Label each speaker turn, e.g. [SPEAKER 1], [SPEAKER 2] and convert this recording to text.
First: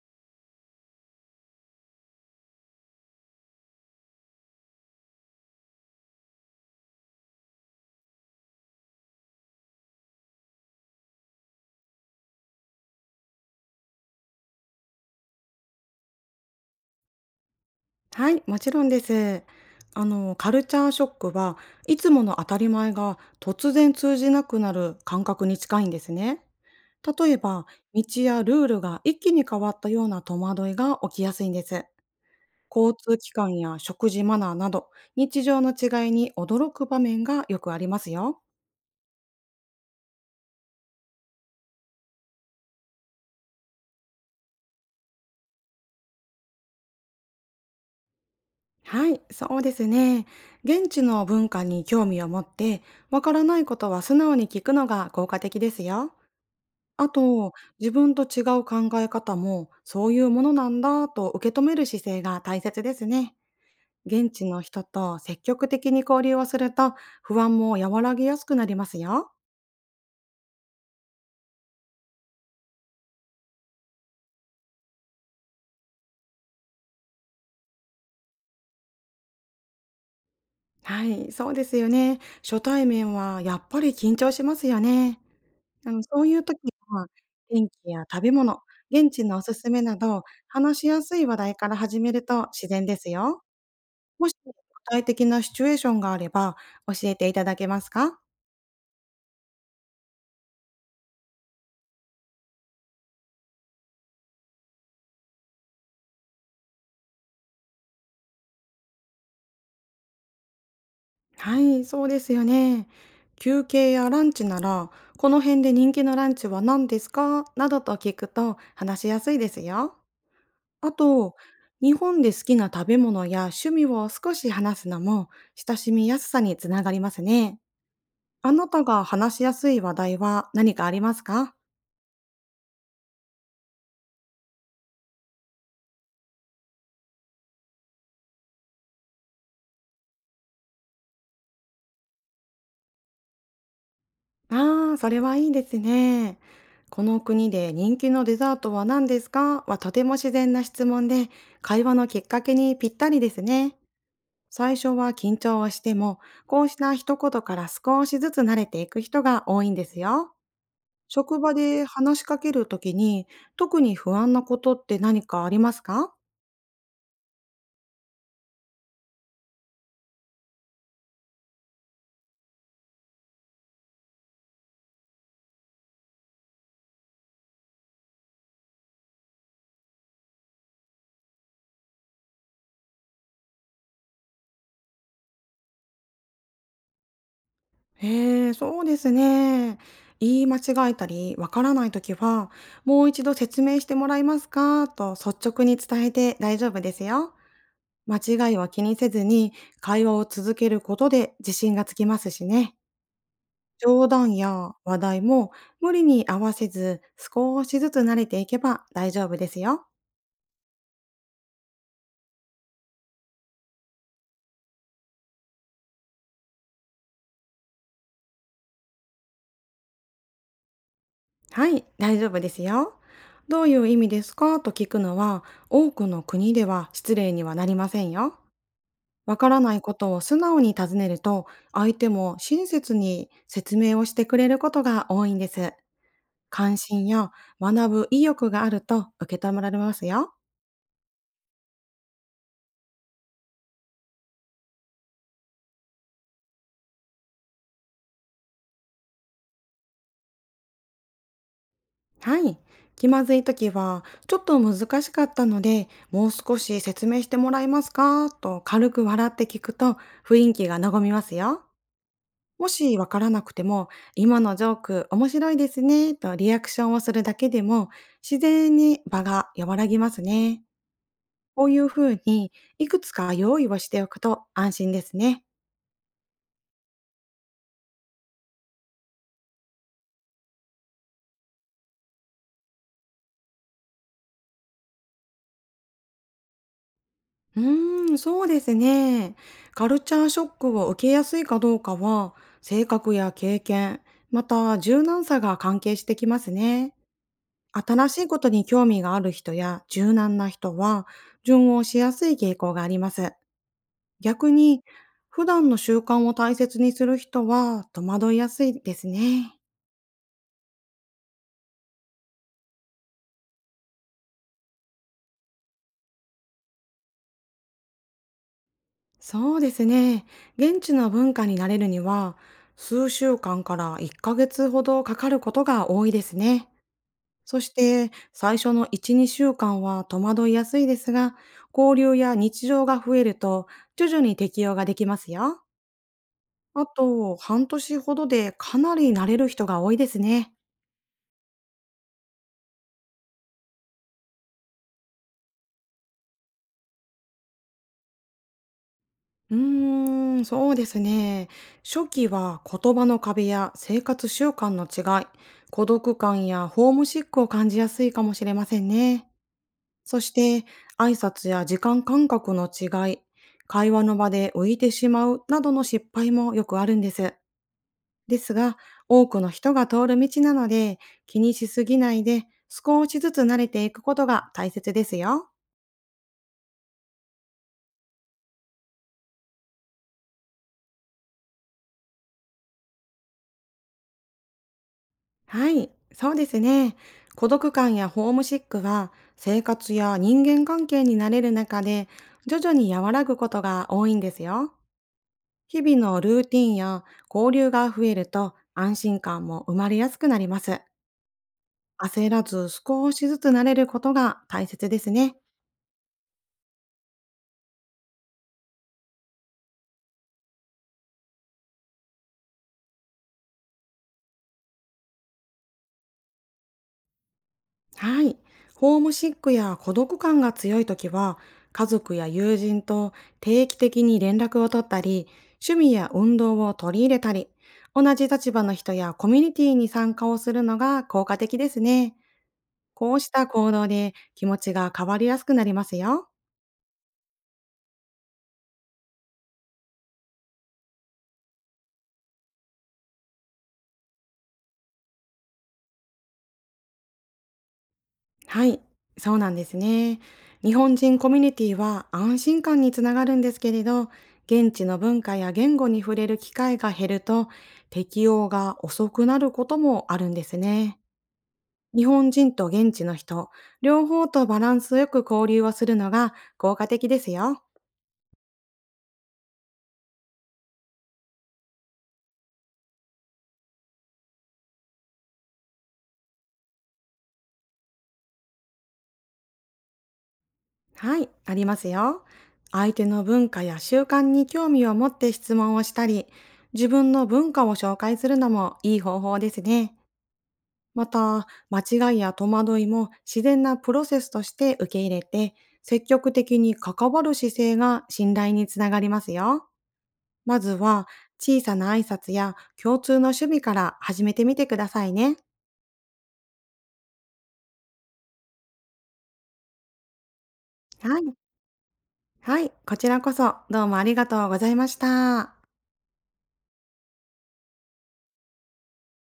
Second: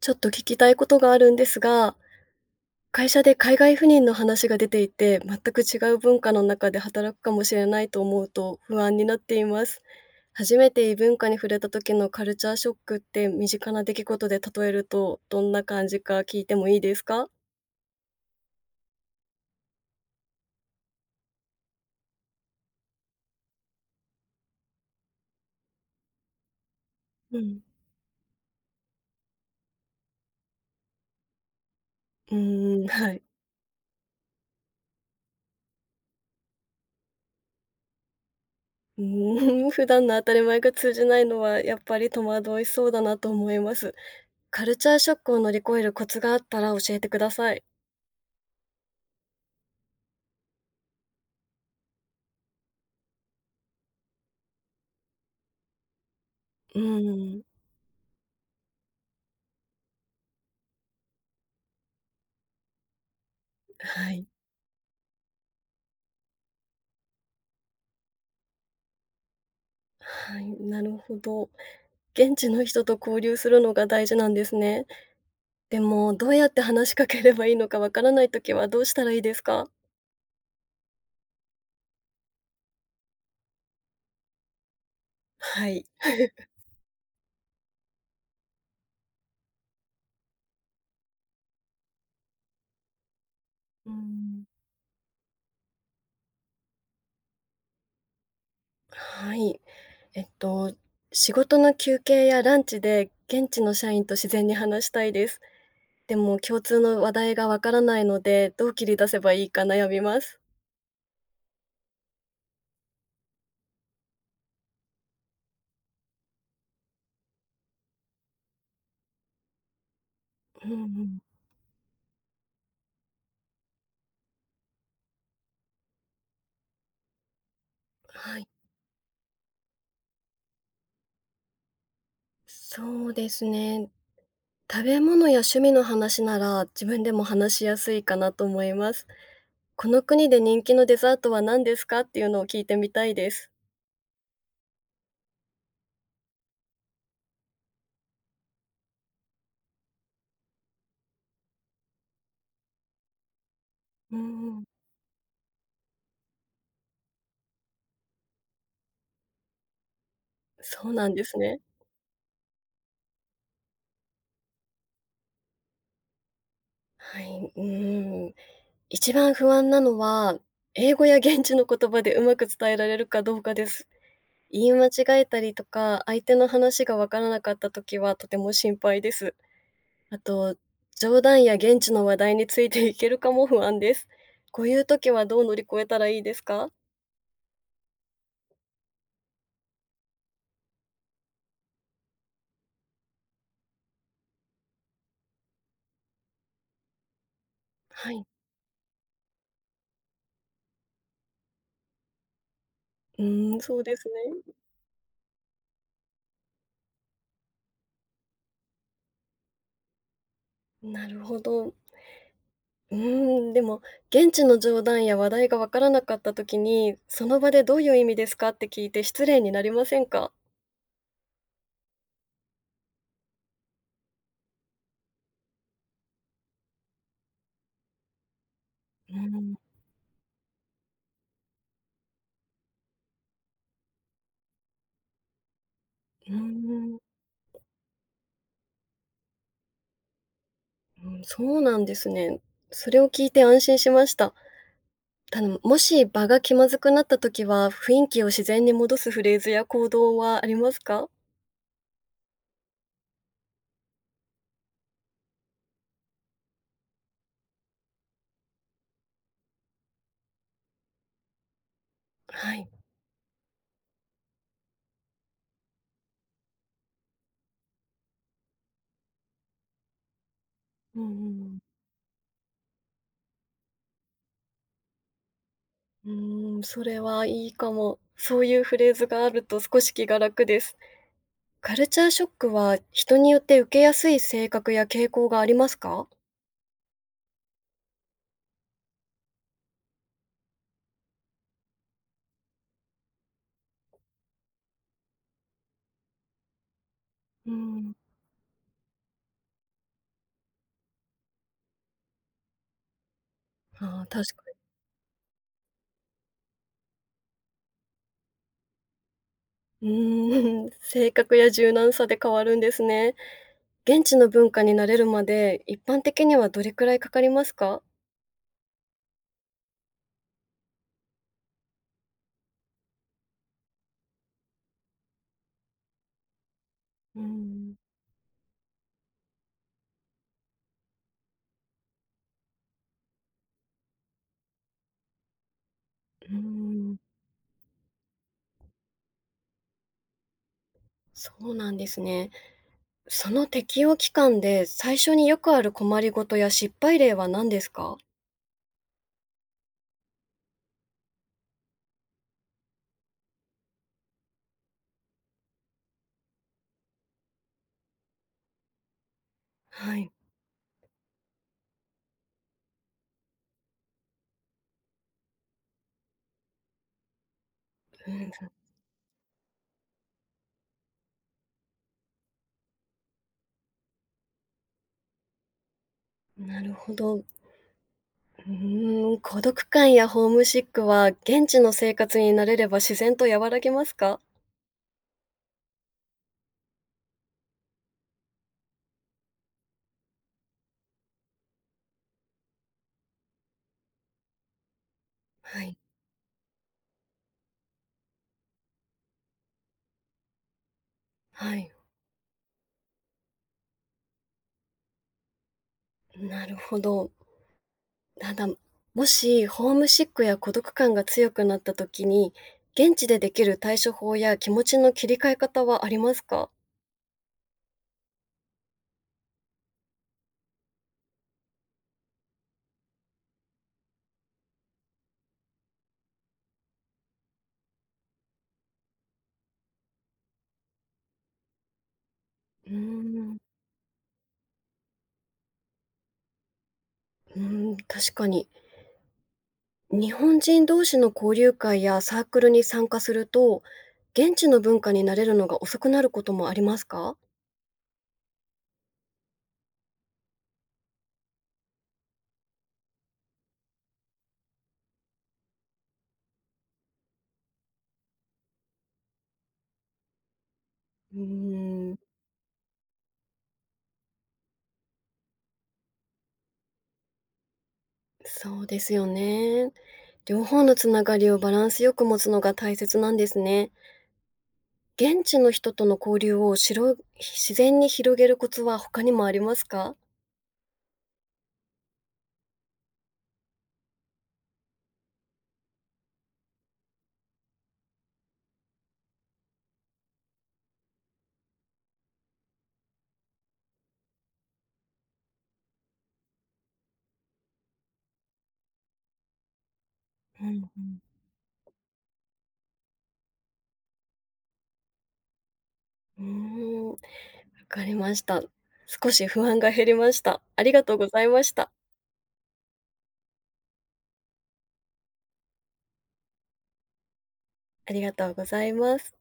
[SPEAKER 1] ちょっと聞きたいことがあるんですが、会社で海外赴任の話が出ていて、全く違う文化の中で働くかもしれないと思うと不安になっています。初めて異文化に触れた時のカルチャーショックって身近な出来事で例えるとどんな感じか聞いてもいいですか？
[SPEAKER 2] はい、もちろんです。カルチャーショックはいつもの当たり前が突然通じなくなる感覚に近いんですね。例え
[SPEAKER 1] うん。
[SPEAKER 2] ば、道やルールが一気に変わったような戸惑いが起きやすいんです。
[SPEAKER 1] うーん、
[SPEAKER 2] 交
[SPEAKER 1] は
[SPEAKER 2] 通
[SPEAKER 1] い。
[SPEAKER 2] 機関や食事マナーなど、日常の違いに驚く場面がよくありますよ。
[SPEAKER 1] うーん、普段の当たり前が通じないのはやっぱり戸惑いそうだなと思います。カルチャーショックを乗り越えるコツがあったら教えてください。
[SPEAKER 2] はい、そうですね。現地の文化に興味を持って、わからないことは素直に聞くのが効果的ですよ。
[SPEAKER 1] う
[SPEAKER 2] あ
[SPEAKER 1] ーん、
[SPEAKER 2] と、自分と違う考え方も、そういうものなんだと受け止める姿勢が大切ですね。
[SPEAKER 1] はい。
[SPEAKER 2] 現地の人と積極的に交流をすると、不安も和らぎやすくなりますよ。
[SPEAKER 1] はい、なるほど。現地の人と交流するのが大事なんですね。でも、どうやって話しかければいいのかわからないときはどうしたらいいですか？
[SPEAKER 2] はい、そうですよね。初対面はやっぱり緊張しますよね。
[SPEAKER 1] はい。
[SPEAKER 2] そういう時は、天気や食べ物、現地のおすすめなど、話しやすい話題から始めると自然ですよ。
[SPEAKER 1] う
[SPEAKER 2] もし
[SPEAKER 1] ん。
[SPEAKER 2] 具体的なシチュエーションがあれば教えていただけますか？
[SPEAKER 1] はい。えっと、仕事の休憩やランチで現地の社員と自然に話したいです。でも、共通の話題がわからないので、どう切り出せばいいか悩みます。
[SPEAKER 2] はい、そうですよね。休憩やランチなら、この辺で人気のランチは何ですかなどと聞くと話しやすいですよ。
[SPEAKER 1] うん
[SPEAKER 2] あ
[SPEAKER 1] うん。
[SPEAKER 2] と、日本で好きな食べ物や趣味を少し話すのも親しみやすさにつながりますね。
[SPEAKER 1] はい。
[SPEAKER 2] あなたが話しやすい話題は何かありますか？
[SPEAKER 1] そうですね。食べ物や趣味の話なら自分でも話しやすいかなと思います。この国で人気のデザートは何ですか？っていうのを聞いてみたいです。
[SPEAKER 2] ああ、それはいいですね。この国で人気のデザートは何ですかはとても自然な質問で、会話のきっかけにぴったりですね。
[SPEAKER 1] うんん。
[SPEAKER 2] 最初は緊張をしても、こうした一言から少しずつ慣れていく人が多いんですよ。
[SPEAKER 1] そうなんです
[SPEAKER 2] 職場
[SPEAKER 1] ね。
[SPEAKER 2] で話しかけるときに、特に不安なことって何かありますか？
[SPEAKER 1] はい、うーん。一番不安なのは、英語や現地の言葉でうまく伝えられるかどうかです。言い間違えたりとか、相手の話がわからなかった時はとても心配です。あと、冗談や現地の話題についていけるかも不安です。こういう時はどう乗り越えたらいいですか？
[SPEAKER 2] へえ、そうですね。言い間違えたり、わからないときは、もう一度説明してもらえますかと率直に伝えて大丈夫ですよ。
[SPEAKER 1] は
[SPEAKER 2] 間
[SPEAKER 1] い。
[SPEAKER 2] 違いは気にせずに、会話を続けることで自信がつきますしね。
[SPEAKER 1] うーん、そうで
[SPEAKER 2] 冗
[SPEAKER 1] す
[SPEAKER 2] 談
[SPEAKER 1] ね。
[SPEAKER 2] や話題も無理に合わせず少しずつ慣れていけば大丈夫ですよ。
[SPEAKER 1] なるほど。うーん、でも、現地の冗談や話題がわからなかった時に、その場でどういう意味ですかって聞いて失礼になりませんか？
[SPEAKER 2] はい、大丈夫ですよ。どういう意味ですかと聞くのは多くの国では失礼にはなりませんよ。
[SPEAKER 1] うー
[SPEAKER 2] わか
[SPEAKER 1] ん、う
[SPEAKER 2] らないことを素直に尋ねると相手も親切に説明をしてくれることが多いんです。
[SPEAKER 1] ー
[SPEAKER 2] 関
[SPEAKER 1] ん、
[SPEAKER 2] 心や学ぶ意欲があると受け止められますよ。
[SPEAKER 1] うん、そうなんですね。それを聞いて安心しました。たのもし場が気まずくなった時は、雰囲気を自然に戻すフレーズや行動はありますか？
[SPEAKER 2] はい。気まずい時は、ちょっと難しかったので、もう少し説明してもらえますかと軽く笑って聞くと雰囲気が和みますよ。
[SPEAKER 1] はい。
[SPEAKER 2] もしわからなくても、今のジョーク面白いですねとリアクションをするだけでも、自然に場が和らぎますね。
[SPEAKER 1] うんうんうん。
[SPEAKER 2] こういうふうに、いくつか用意をしておくと安心ですね。
[SPEAKER 1] うーん、それはいいかも。そういうフレーズがあると少し気が楽です。カルチャーショックは、人によって受けやすい性格や傾向がありますか？
[SPEAKER 2] そうですね。カルチャーショックを受けやすいかどうかは、性格や経験、また柔軟さが関係してきますね。
[SPEAKER 1] うーん。
[SPEAKER 2] 新しいことに興味がある人や柔軟な人は、順応しやすい傾向があります。
[SPEAKER 1] ああ、確かに。
[SPEAKER 2] 逆に、普段の習慣を大切にする人は戸惑いやすいですね。
[SPEAKER 1] うーん、性格や柔軟さで変わるんですね。現地の文化に慣れるまで、一般的にはどれくらいかかりますか？
[SPEAKER 2] そうですね。現地の文化に慣れるには、数週間から1ヶ月ほどかかることが多いですね。
[SPEAKER 1] うー
[SPEAKER 2] そし
[SPEAKER 1] ん。
[SPEAKER 2] て最初の1、2週間は戸惑いやすいですが、交流や日常が増えると徐々に適用ができますよ。
[SPEAKER 1] うー
[SPEAKER 2] あ
[SPEAKER 1] ん、
[SPEAKER 2] と半年ほどでかなり慣れる人が多いですね。
[SPEAKER 1] そうなんですね。その適応期間で、最初によくある困りごとや失敗例は何ですか？
[SPEAKER 2] そうですね。初期は言葉の壁や生活習慣の違い、孤独感やホームシックを感じやすいかもしれませんね。
[SPEAKER 1] はい、
[SPEAKER 2] そして挨拶や時間感覚の違い、会話の場で浮いてしまうなどの失敗もよくあるんです。で
[SPEAKER 1] う
[SPEAKER 2] すが、多くの人が通る道なので、気にしすぎないで、少しずつ慣れていくことが大切ですよ。
[SPEAKER 1] ん、なるほど。うーん、孤独感やホームシックは、現地の生活に慣れれば自然と和らぎますか？
[SPEAKER 2] はい、そうですね。孤独感やホームシックは、生活や人間関係に慣れる中で、徐々に和らぐことが多いんですよ。
[SPEAKER 1] はい、
[SPEAKER 2] 日々のルーティンや交流が増えると、安心感も生まれやすくなります。
[SPEAKER 1] はい、
[SPEAKER 2] 焦らず少しずつ慣れることが大切ですね。
[SPEAKER 1] なるほど。ただ、もしホームシックや孤独感が強くなった時に、現地でできる対処法や気持ちの切り替え方はありますか？
[SPEAKER 2] はい。ホームシックや孤独感が強い時は、家族や友人と定期的に連絡を取ったり、趣味や運動を取り入れたり、同じ立場の人やコミュニティに参加をするのが効果的ですね。
[SPEAKER 1] うー
[SPEAKER 2] こうし
[SPEAKER 1] ん、
[SPEAKER 2] た行動で気持ちが変わりやすくなりますよ。
[SPEAKER 1] うーん、確かに。日本人同士の交流会やサークルに参加すると、現地の文化に慣れるのが遅くなることもありますか？
[SPEAKER 2] はい、そうなんですね。日本人コミュニティは安心感につながるんですけれど、現地の文化や言語に触れる機会が減ると、適応が遅くなることもあるんですね。
[SPEAKER 1] うーん、
[SPEAKER 2] 日本人と現地の人、両方とバランスよく交流をするのが効果的ですよ。
[SPEAKER 1] そうですよね。両方のつながりをバランスよく持つのが大切なんですね。現地の人との交流をしろ自然に広げるコツは他にもありますか？
[SPEAKER 2] はい、ありますよ。相手の文化や習慣に興味を持って質問をしたり、自分の文化を紹介するのもいい方法ですね。また、間違いや戸惑いも自然なプロセスとして受け入れて、積極的に関わる姿勢が信頼につながりますよ。
[SPEAKER 1] うん
[SPEAKER 2] まず
[SPEAKER 1] うん。
[SPEAKER 2] は、小さな挨拶や共通の趣味から始めてみてくださいね。
[SPEAKER 1] うーん、わかりました。少し不安が減りました。ありがとうご
[SPEAKER 2] は
[SPEAKER 1] ざい
[SPEAKER 2] い。
[SPEAKER 1] ました。
[SPEAKER 2] はい。こちらこそ、どうもありがとうございました。
[SPEAKER 1] ありがとうございます。